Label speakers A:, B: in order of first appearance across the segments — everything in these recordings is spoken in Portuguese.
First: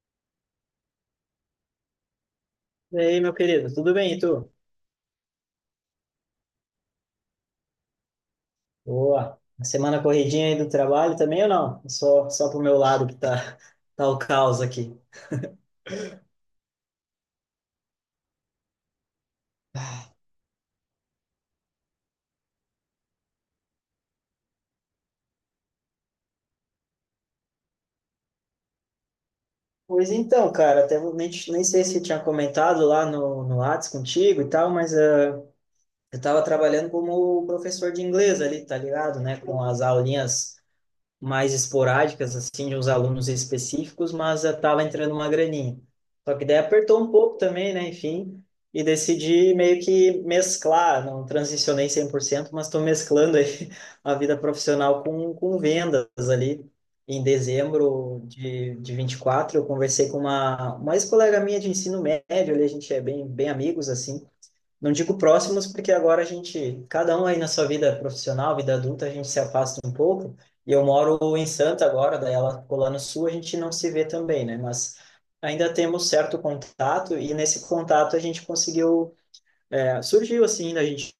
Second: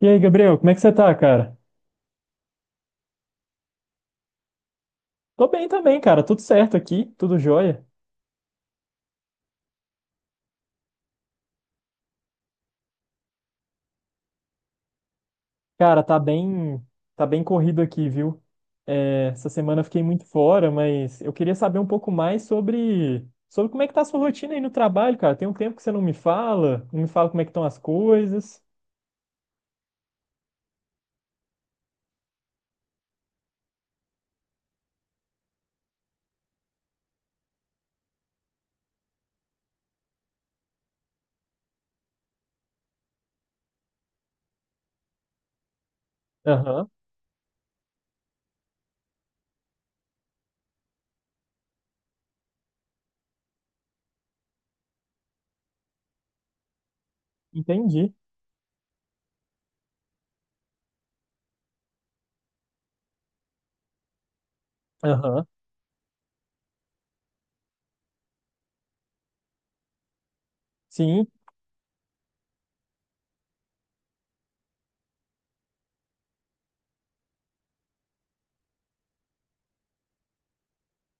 A: E aí, Gabriel, como é que você tá, cara?
B: E aí, meu querido, tudo bem, e tu?
A: Tô bem também, cara. Tudo certo aqui, tudo jóia.
B: Boa. A semana corridinha aí do trabalho também ou não? Só pro meu lado que tá, tá o caos aqui.
A: Cara, tá bem corrido aqui, viu? É, essa semana eu fiquei muito fora, mas eu queria saber um pouco mais sobre como é que tá a sua rotina aí no trabalho, cara. Tem um tempo que você não me fala, como é que estão as coisas.
B: Pois então, cara, até vou- nem, nem sei se tinha comentado lá no Whats contigo e tal, mas eu tava trabalhando como professor de inglês ali, tá ligado, né? Com as aulinhas mais esporádicas, assim, de uns alunos específicos, mas estava entrando uma graninha. Só que daí
A: Aham,
B: apertou um pouco também, né? Enfim, e decidi meio que mesclar, não transicionei 100% mas estou mesclando aí a vida profissional com, vendas ali. Em
A: entendi.
B: dezembro de 24 eu conversei com uma ex-colega minha de ensino médio, ali a gente é bem, bem amigos, assim, não digo
A: Aham,
B: próximos, porque agora a gente, cada um aí na sua vida profissional, vida adulta, a gente se afasta um pouco. E eu
A: sim.
B: moro em Santa agora, daí ela ficou lá no sul, a gente não se vê também, né? Mas ainda temos certo contato, e nesse contato a gente conseguiu, é, surgiu assim, da gente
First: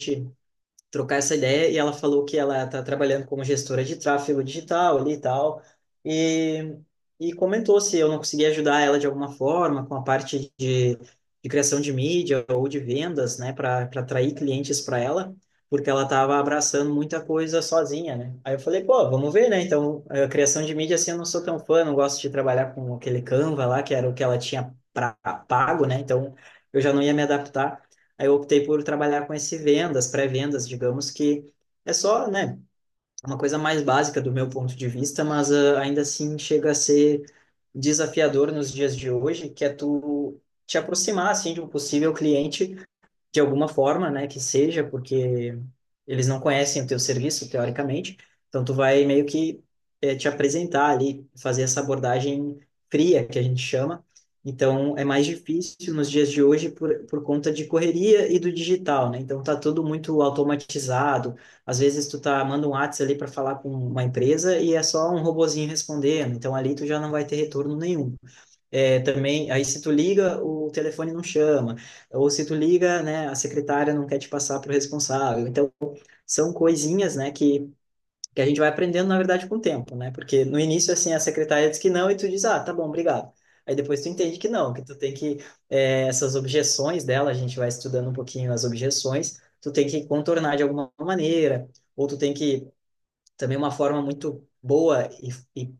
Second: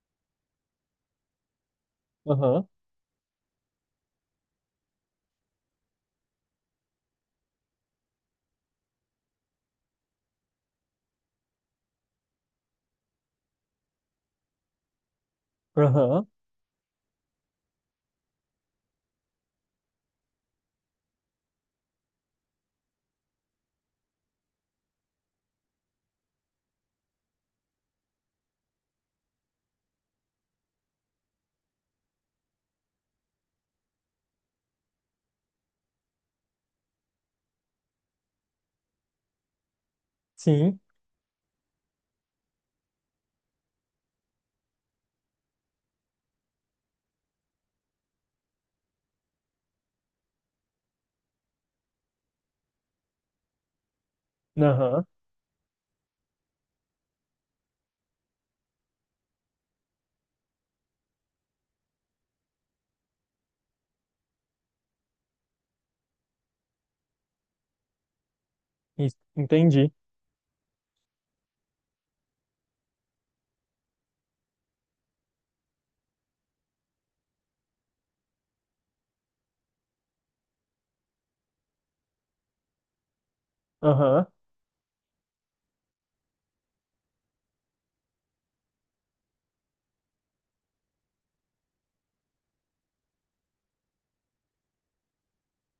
B: trocar essa ideia e ela falou que ela
A: Aham,
B: está trabalhando como gestora de tráfego digital ali e tal, e, e comentou se eu não conseguia ajudar ela de alguma forma com a parte de criação de mídia ou de vendas, né, para atrair clientes para ela, porque ela
A: aham,
B: estava abraçando muita coisa sozinha, né? Aí eu falei, pô, vamos ver, né? Então, a criação de mídia, assim, eu não sou tão fã, não gosto de trabalhar com aquele Canva lá, que era o que ela tinha pra, pago, né? Então, eu já não ia me adaptar. Aí eu optei por trabalhar com esse vendas, pré-vendas, digamos que é só, né, uma coisa mais básica do meu ponto de vista, mas ainda assim chega a ser desafiador nos dias de hoje, que é tu te
A: sim.
B: aproximar assim de um possível cliente de alguma forma, né, que seja, porque eles não conhecem o teu serviço, teoricamente, então tu vai meio que te apresentar ali, fazer essa abordagem fria, que a gente chama, então
A: Aham,
B: é mais difícil nos dias de hoje por, conta de correria e do digital, né, então tá tudo muito automatizado, às vezes tu tá, manda um WhatsApp ali para falar com uma empresa e é só um robozinho respondendo, então ali tu já não vai ter retorno nenhum. É,
A: isso,
B: também, aí se tu
A: entendi.
B: liga, o telefone não chama, ou se tu liga, né, a secretária não quer te passar para o responsável. Então, são coisinhas, né, que a gente vai aprendendo, na verdade, com o tempo, né? Porque no início, assim, a secretária diz que não e tu diz, ah, tá bom, obrigado. Aí depois tu
A: Aham,
B: entende que não, que tu tem que, é, essas objeções dela, a gente vai estudando um pouquinho as objeções, tu tem que contornar de alguma maneira, ou tu tem que, também uma forma muito boa e, e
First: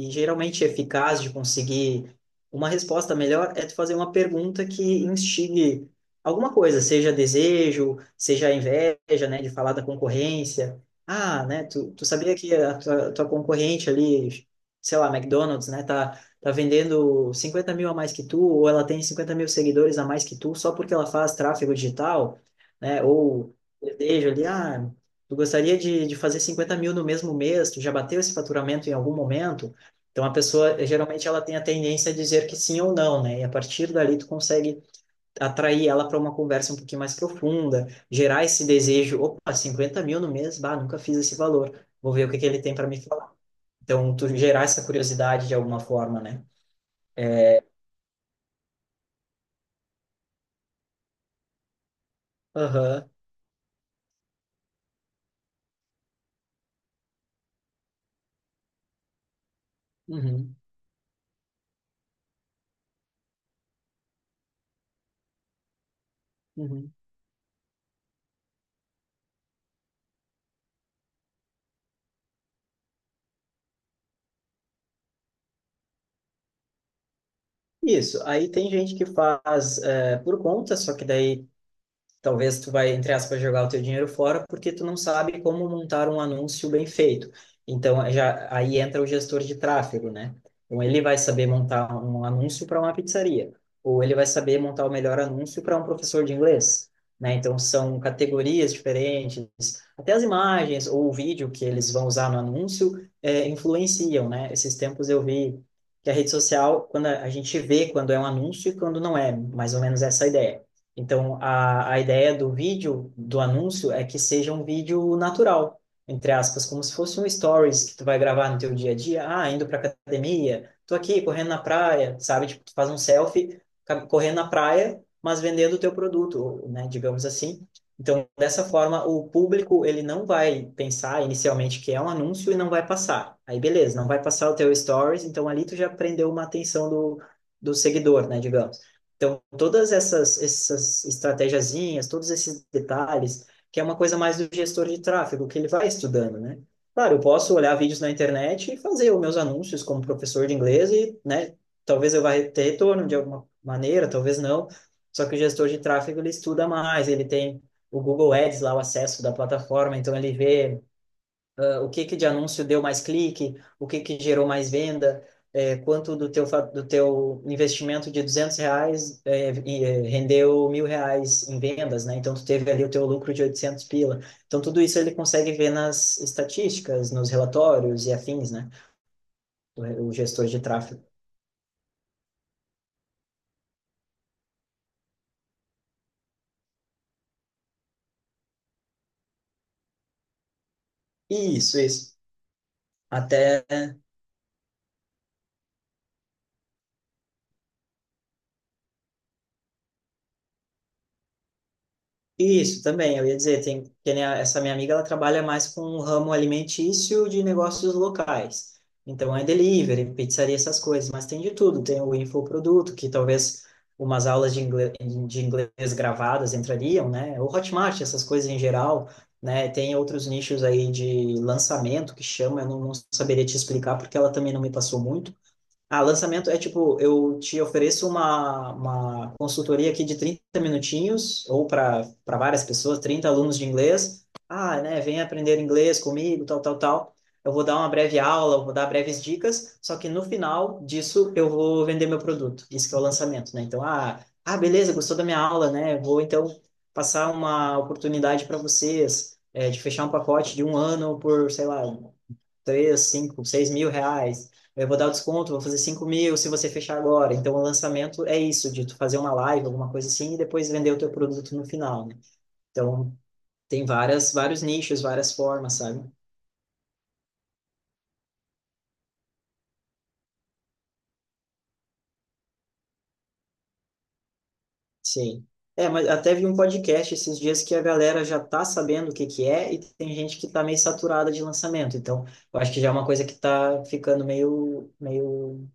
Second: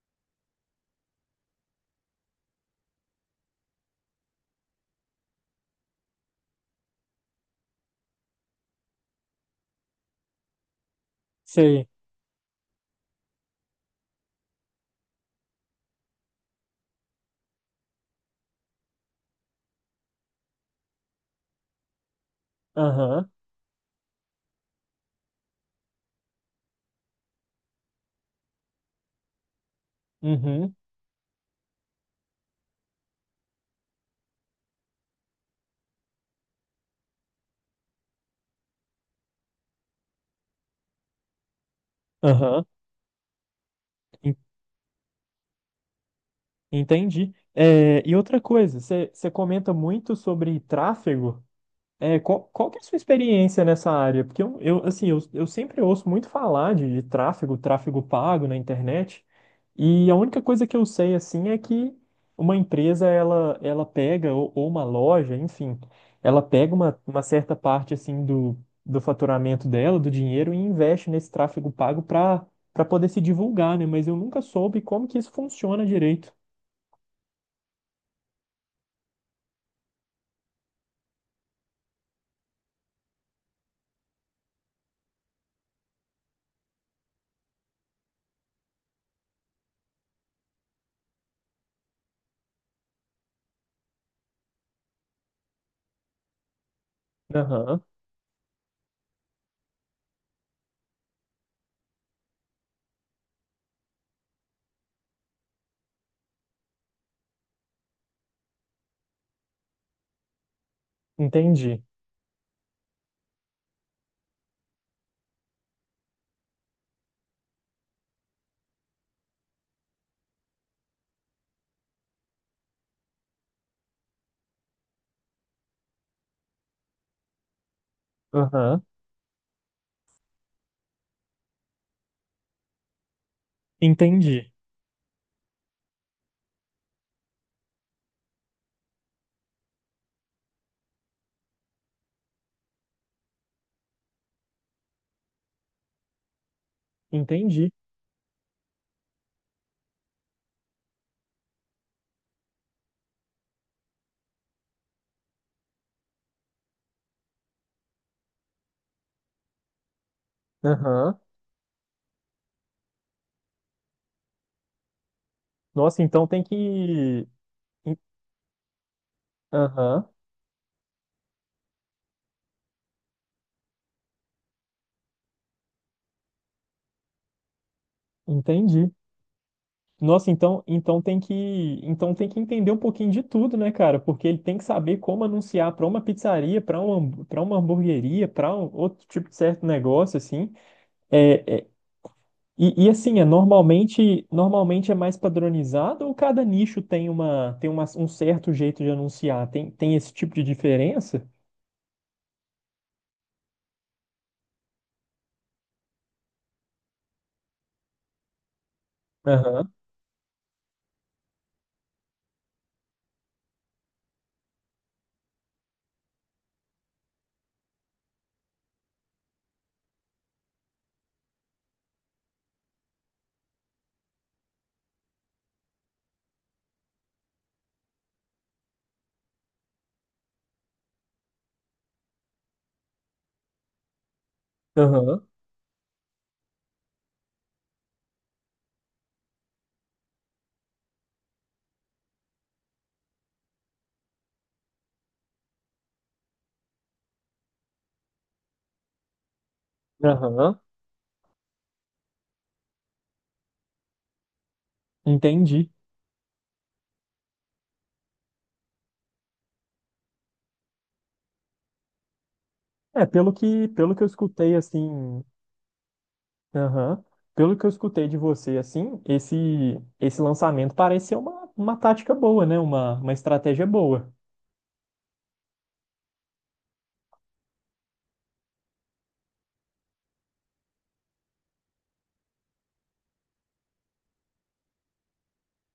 B: e geralmente eficaz de conseguir uma resposta melhor é tu fazer uma pergunta que instigue alguma coisa, seja desejo, seja inveja, né, de falar da concorrência. Ah, né,
A: sei.
B: tu, sabia que a tua concorrente ali, sei lá, McDonald's, né, tá vendendo 50 mil a mais que tu, ou ela tem 50 mil seguidores a mais que tu, só porque ela faz tráfego digital, né,
A: Aham,
B: ou desejo ali, ah, tu gostaria de fazer 50 mil no mesmo mês, tu já bateu esse faturamento em algum momento? Então a
A: uhum,
B: pessoa geralmente ela tem a tendência a dizer que sim ou não, né? E a partir dali tu consegue atrair ela para uma conversa um pouquinho mais profunda, gerar esse desejo, opa, 50 mil no mês, bah, nunca fiz esse valor, vou ver o que que ele
A: aham,
B: tem para me falar. Então tu gerar essa curiosidade de alguma forma, né?
A: entendi. É, e outra coisa, você comenta muito sobre tráfego. É, qual que é a sua
B: Aham.
A: experiência nessa área? Porque eu, assim, eu sempre ouço muito falar de tráfego, tráfego pago na internet. E a única
B: Uhum.
A: coisa que eu sei, assim, é que uma empresa, ela pega, ou uma loja, enfim, ela pega
B: Uhum.
A: uma certa parte, assim, do, do faturamento dela, do dinheiro, e investe nesse tráfego pago para poder se divulgar, né? Mas eu nunca soube como que isso funciona direito.
B: Isso. Aí tem gente que faz por conta, só que daí talvez tu vai, entre aspas, jogar o teu dinheiro fora porque tu não sabe como montar um anúncio bem feito. Então, já aí entra o gestor de tráfego, né? Então, ele vai saber montar um anúncio para uma pizzaria, ou ele vai saber montar o melhor anúncio para um professor de inglês, né? Então,
A: Aham,
B: são categorias diferentes, até as imagens ou o vídeo que eles vão usar no anúncio é, influenciam, né? Esses tempos eu vi que a rede social, quando a gente vê quando é um anúncio e quando não é, mais ou menos essa a ideia então,
A: entendi.
B: a, ideia do vídeo, do anúncio, é que seja um vídeo natural, entre aspas, como se fosse um stories que tu vai gravar no teu dia a dia. Ah, indo pra academia, tô aqui correndo na praia, sabe? Tipo, tu faz um selfie correndo na praia, mas vendendo o teu produto, né? Digamos assim. Então, dessa
A: Aham,
B: forma, o público, ele não vai pensar inicialmente que é um anúncio e não vai passar. Aí, beleza, não vai passar
A: entendi.
B: o teu stories, então ali tu já prendeu uma atenção do, seguidor, né? Digamos. Então, todas essas estratégiazinhas, todos esses detalhes, que é uma coisa mais do gestor de tráfego, que ele vai estudando, né? Claro, eu posso
A: Entendi.
B: olhar vídeos na internet e fazer os meus anúncios como professor de inglês e, né, talvez eu vá ter retorno de alguma maneira, talvez não. Só que o gestor de tráfego, ele estuda mais, ele tem o Google Ads lá, o acesso da plataforma, então ele vê
A: Aham.
B: o que que de anúncio deu mais clique, o que que gerou mais venda, é,
A: Nossa,
B: quanto
A: então
B: do teu, fa- do teu
A: en-
B: investimento de R$ 200
A: Aham,
B: rendeu R$ 1.000 em vendas, né? Então, tu teve ali o teu lucro de 800 pila. Então, tudo isso ele consegue ver nas estatísticas, nos relatórios e afins, né?
A: entendi.
B: O, o
A: Nossa,
B: gestor de
A: então,
B: tráfego.
A: então tem que entender um pouquinho de tudo, né, cara? Porque ele tem que saber como anunciar para uma pizzaria, para uma hamburgueria, para um outro tipo de certo negócio assim. É, é-
B: Isso, isso.
A: e, e assim, é
B: Até
A: normalmente, normalmente é mais padronizado ou cada nicho tem uma, um certo jeito de anunciar? Tem esse tipo de diferença?
B: Isso também, eu ia dizer, tem, que nem essa minha amiga, ela trabalha mais com o ramo alimentício de negócios locais. Então é
A: Aham,
B: delivery, pizzaria, essas coisas, mas tem de tudo. Tem o infoproduto, que talvez umas aulas de inglês, gravadas entrariam, né? O Hotmart, essas coisas em geral, né? Tem outros nichos aí de lançamento que chama, eu não, saberia te explicar porque ela também não me passou muito lançamento é tipo, eu te ofereço uma consultoria aqui de 30 minutinhos, ou para várias pessoas, 30 alunos de inglês. Ah, né, vem
A: aham,
B: aprender inglês comigo, tal, tal, tal. Eu vou dar uma breve aula, eu vou dar breves dicas, só que no final disso eu vou vender meu produto. Isso que é o lançamento, né? Então, beleza, gostou da minha aula, né? Vou então passar uma oportunidade para vocês, é, de fechar um pacote
A: aham,
B: de um ano por, sei lá, três, cinco, seis mil reais. Eu vou dar o desconto, vou
A: entendi.
B: fazer 5.000 se você fechar agora. Então, o lançamento é isso, de tu fazer uma live, alguma coisa assim, e depois vender o teu produto no final, né?
A: É,
B: Então,
A: pelo que,
B: tem
A: pelo que eu
B: várias,
A: escutei
B: vários nichos,
A: assim,
B: várias formas, sabe?
A: aham, pelo que eu escutei de você assim, esse lançamento parece ser uma tática boa, né? Uma estratégia boa
B: Sim. É, mas até vi um podcast esses dias que a galera já tá sabendo o que que é e tem gente que tá meio saturada de lançamento. Então, eu acho que já é uma coisa que tá ficando meio, meio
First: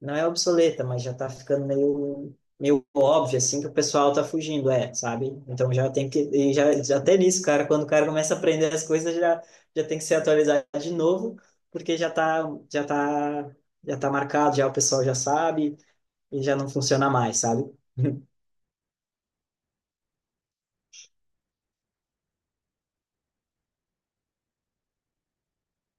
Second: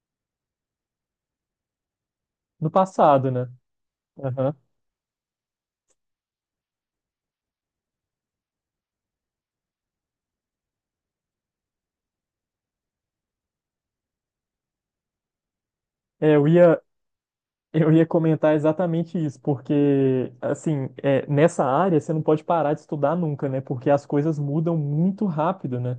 B: não é obsoleta, mas já tá ficando meio,
A: no
B: meio
A: passado,
B: óbvio,
A: né?
B: assim, que o pessoal tá
A: Aham.
B: fugindo, é, sabe? Então já tem que, e já até nisso, cara, quando o cara começa a aprender as coisas, já, já, tem que se atualizar de novo, porque já tá, já tá, já tá marcado, já o pessoal já sabe,
A: É,
B: e
A: eu
B: já não
A: ia
B: funciona mais, sabe?
A: Eu ia comentar exatamente isso, porque, assim, é, nessa área você não pode parar de estudar nunca, né? Porque as coisas mudam muito rápido, né?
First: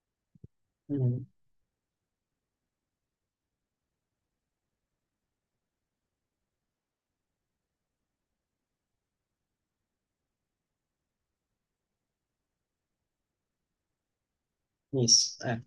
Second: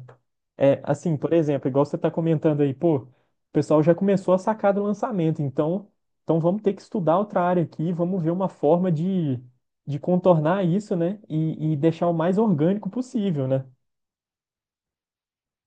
A: É, assim,
B: Uhum,
A: por exemplo, igual você está comentando aí, pô, o pessoal já começou a sacar do lançamento, então, vamos ter que estudar outra área aqui, vamos ver uma forma de contornar isso, né? E deixar o mais orgânico possível, né?
B: isso. é.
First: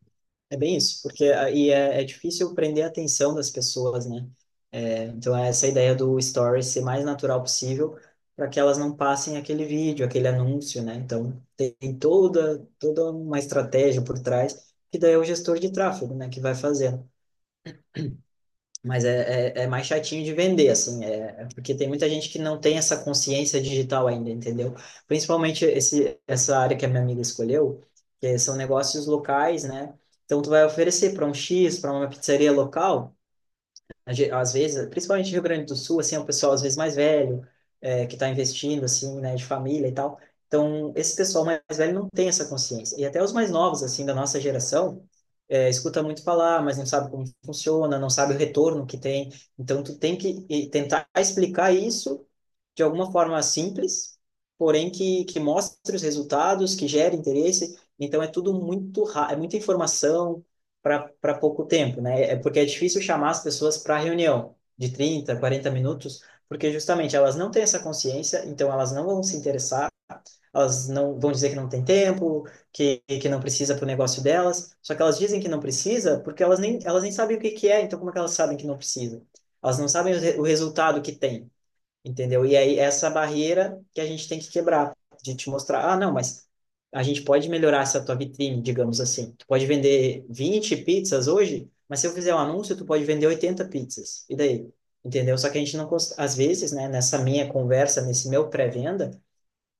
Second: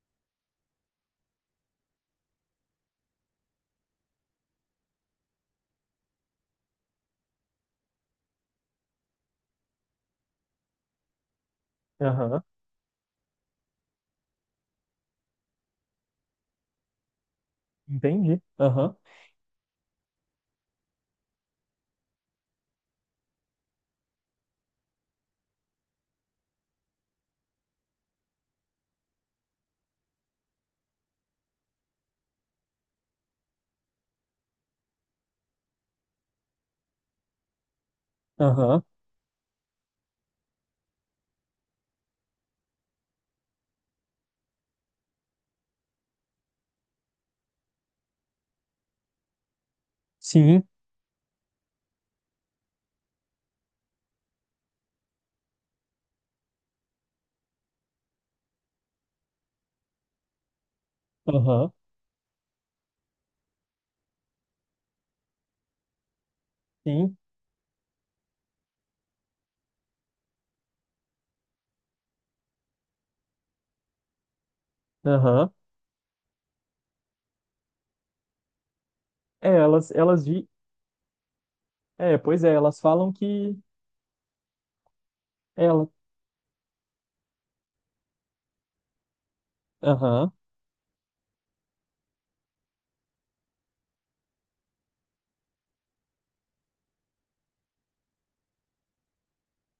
B: É bem isso, porque aí é difícil prender a atenção das pessoas, né? É, então, é essa ideia do story ser mais natural possível para que elas não passem aquele vídeo, aquele anúncio, né? Então, tem
A: Aham,
B: toda, uma estratégia por trás, que daí é o gestor de tráfego, né, que vai fazer.
A: entendi. Aham,
B: Mas é, mais chatinho de vender, assim, é porque tem muita gente que não tem essa consciência digital ainda, entendeu? Principalmente esse, essa área que a minha amiga escolheu, que são negócios locais, né? Então, tu vai oferecer para um X, para uma pizzaria local, às vezes, principalmente Rio Grande do Sul, assim, é um pessoal às vezes mais velho, é, que está
A: aham,
B: investindo, assim, né, de família e tal. Então, esse pessoal mais velho não tem essa consciência. E até os mais novos, assim, da nossa geração, é, escuta muito falar, mas não sabe como funciona, não sabe o retorno que tem. Então, tu tem que
A: sim,
B: tentar explicar isso de alguma forma simples, porém que, mostre os resultados, que gere interesse. Então é tudo muito é muita informação para pouco
A: aham,
B: tempo, né? É porque é difícil chamar as pessoas para reunião de 30, 40 minutos, porque
A: sim,
B: justamente elas não têm essa consciência, então elas não vão se interessar, elas não vão dizer que não tem tempo, que, não precisa para o negócio delas. Só que elas dizem que
A: aham.
B: não precisa porque elas nem sabem o que que é, então como é que elas sabem que não precisa?
A: É,
B: Elas não
A: elas,
B: sabem o,
A: elas,
B: re- o resultado que tem.
A: É, pois
B: Entendeu?
A: é,
B: E aí,
A: elas
B: essa
A: falam que
B: barreira que a gente tem que quebrar, de te
A: ela,
B: mostrar, ah, não, mas a gente pode melhorar essa tua vitrine, digamos assim. Tu pode vender
A: aham,
B: 20 pizzas hoje, mas se eu fizer um anúncio, tu pode vender 80 pizzas. E daí? Entendeu? Só que a gente não, às vezes, né, nessa minha conversa, nesse meu pré-venda,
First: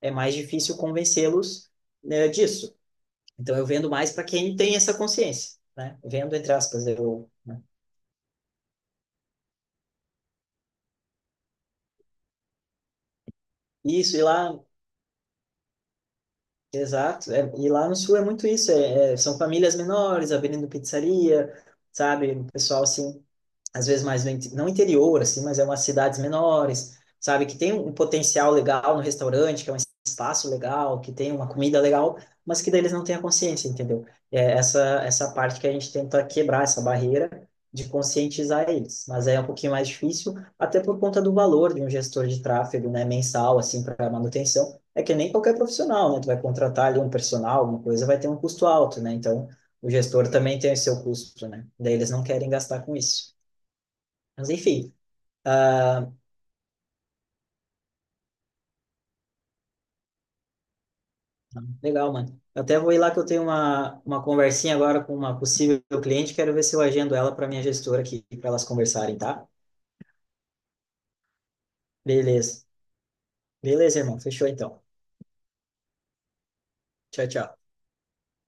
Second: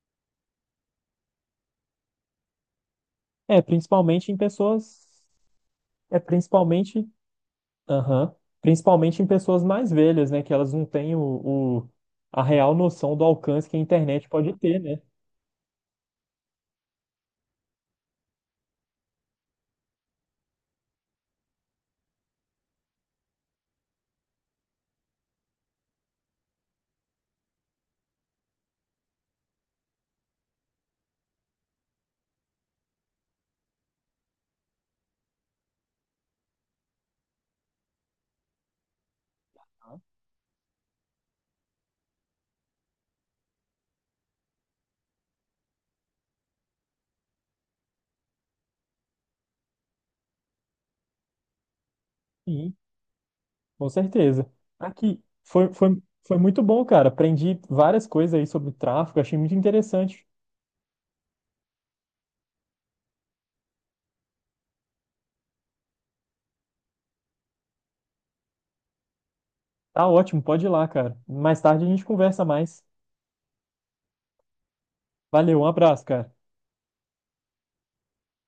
B: é mais difícil convencê-los, né, disso. Então,
A: é
B: eu vendo mais para
A: principalmente em
B: quem tem essa
A: pessoas,
B: consciência, né?
A: é
B: Vendo, entre aspas,
A: principalmente,
B: eu, né?
A: aham, principalmente em pessoas mais velhas, né, que elas não têm a real noção do alcance que a
B: Isso, e
A: internet
B: lá.
A: pode ter, né?
B: Exato. É, e lá no sul é muito isso. São famílias menores abrindo pizzaria, sabe? O pessoal assim às vezes mais no, não interior, assim, mas é umas cidades menores, sabe? Que tem um potencial legal no restaurante, que é um espaço legal, que tem uma comida legal, mas que daí eles não têm a consciência, entendeu? É essa, parte que a gente tenta quebrar, essa barreira de conscientizar eles. Mas é um pouquinho mais difícil, até por conta do valor de um gestor de tráfego, né, mensal, assim, para manutenção. É que nem qualquer profissional, né? Tu vai contratar ali um personal, alguma coisa, vai ter um custo alto, né? Então, o gestor também tem o seu custo, né? Daí eles não querem
A: Sim,
B: gastar com isso.
A: com
B: Mas
A: certeza.
B: enfim,
A: Aqui foi, foi muito bom, cara. Aprendi várias coisas aí sobre tráfego, achei muito interessante.
B: legal, mano. Eu até vou ir lá que eu tenho uma, conversinha agora com uma possível cliente, quero ver se eu agendo ela para minha gestora aqui, para elas conversarem, tá?
A: Tá ótimo, pode ir lá, cara. Mais tarde a gente conversa
B: Beleza.
A: mais.
B: Beleza, irmão. Fechou então.
A: Valeu, um abraço, cara.
B: Tchau, tchau.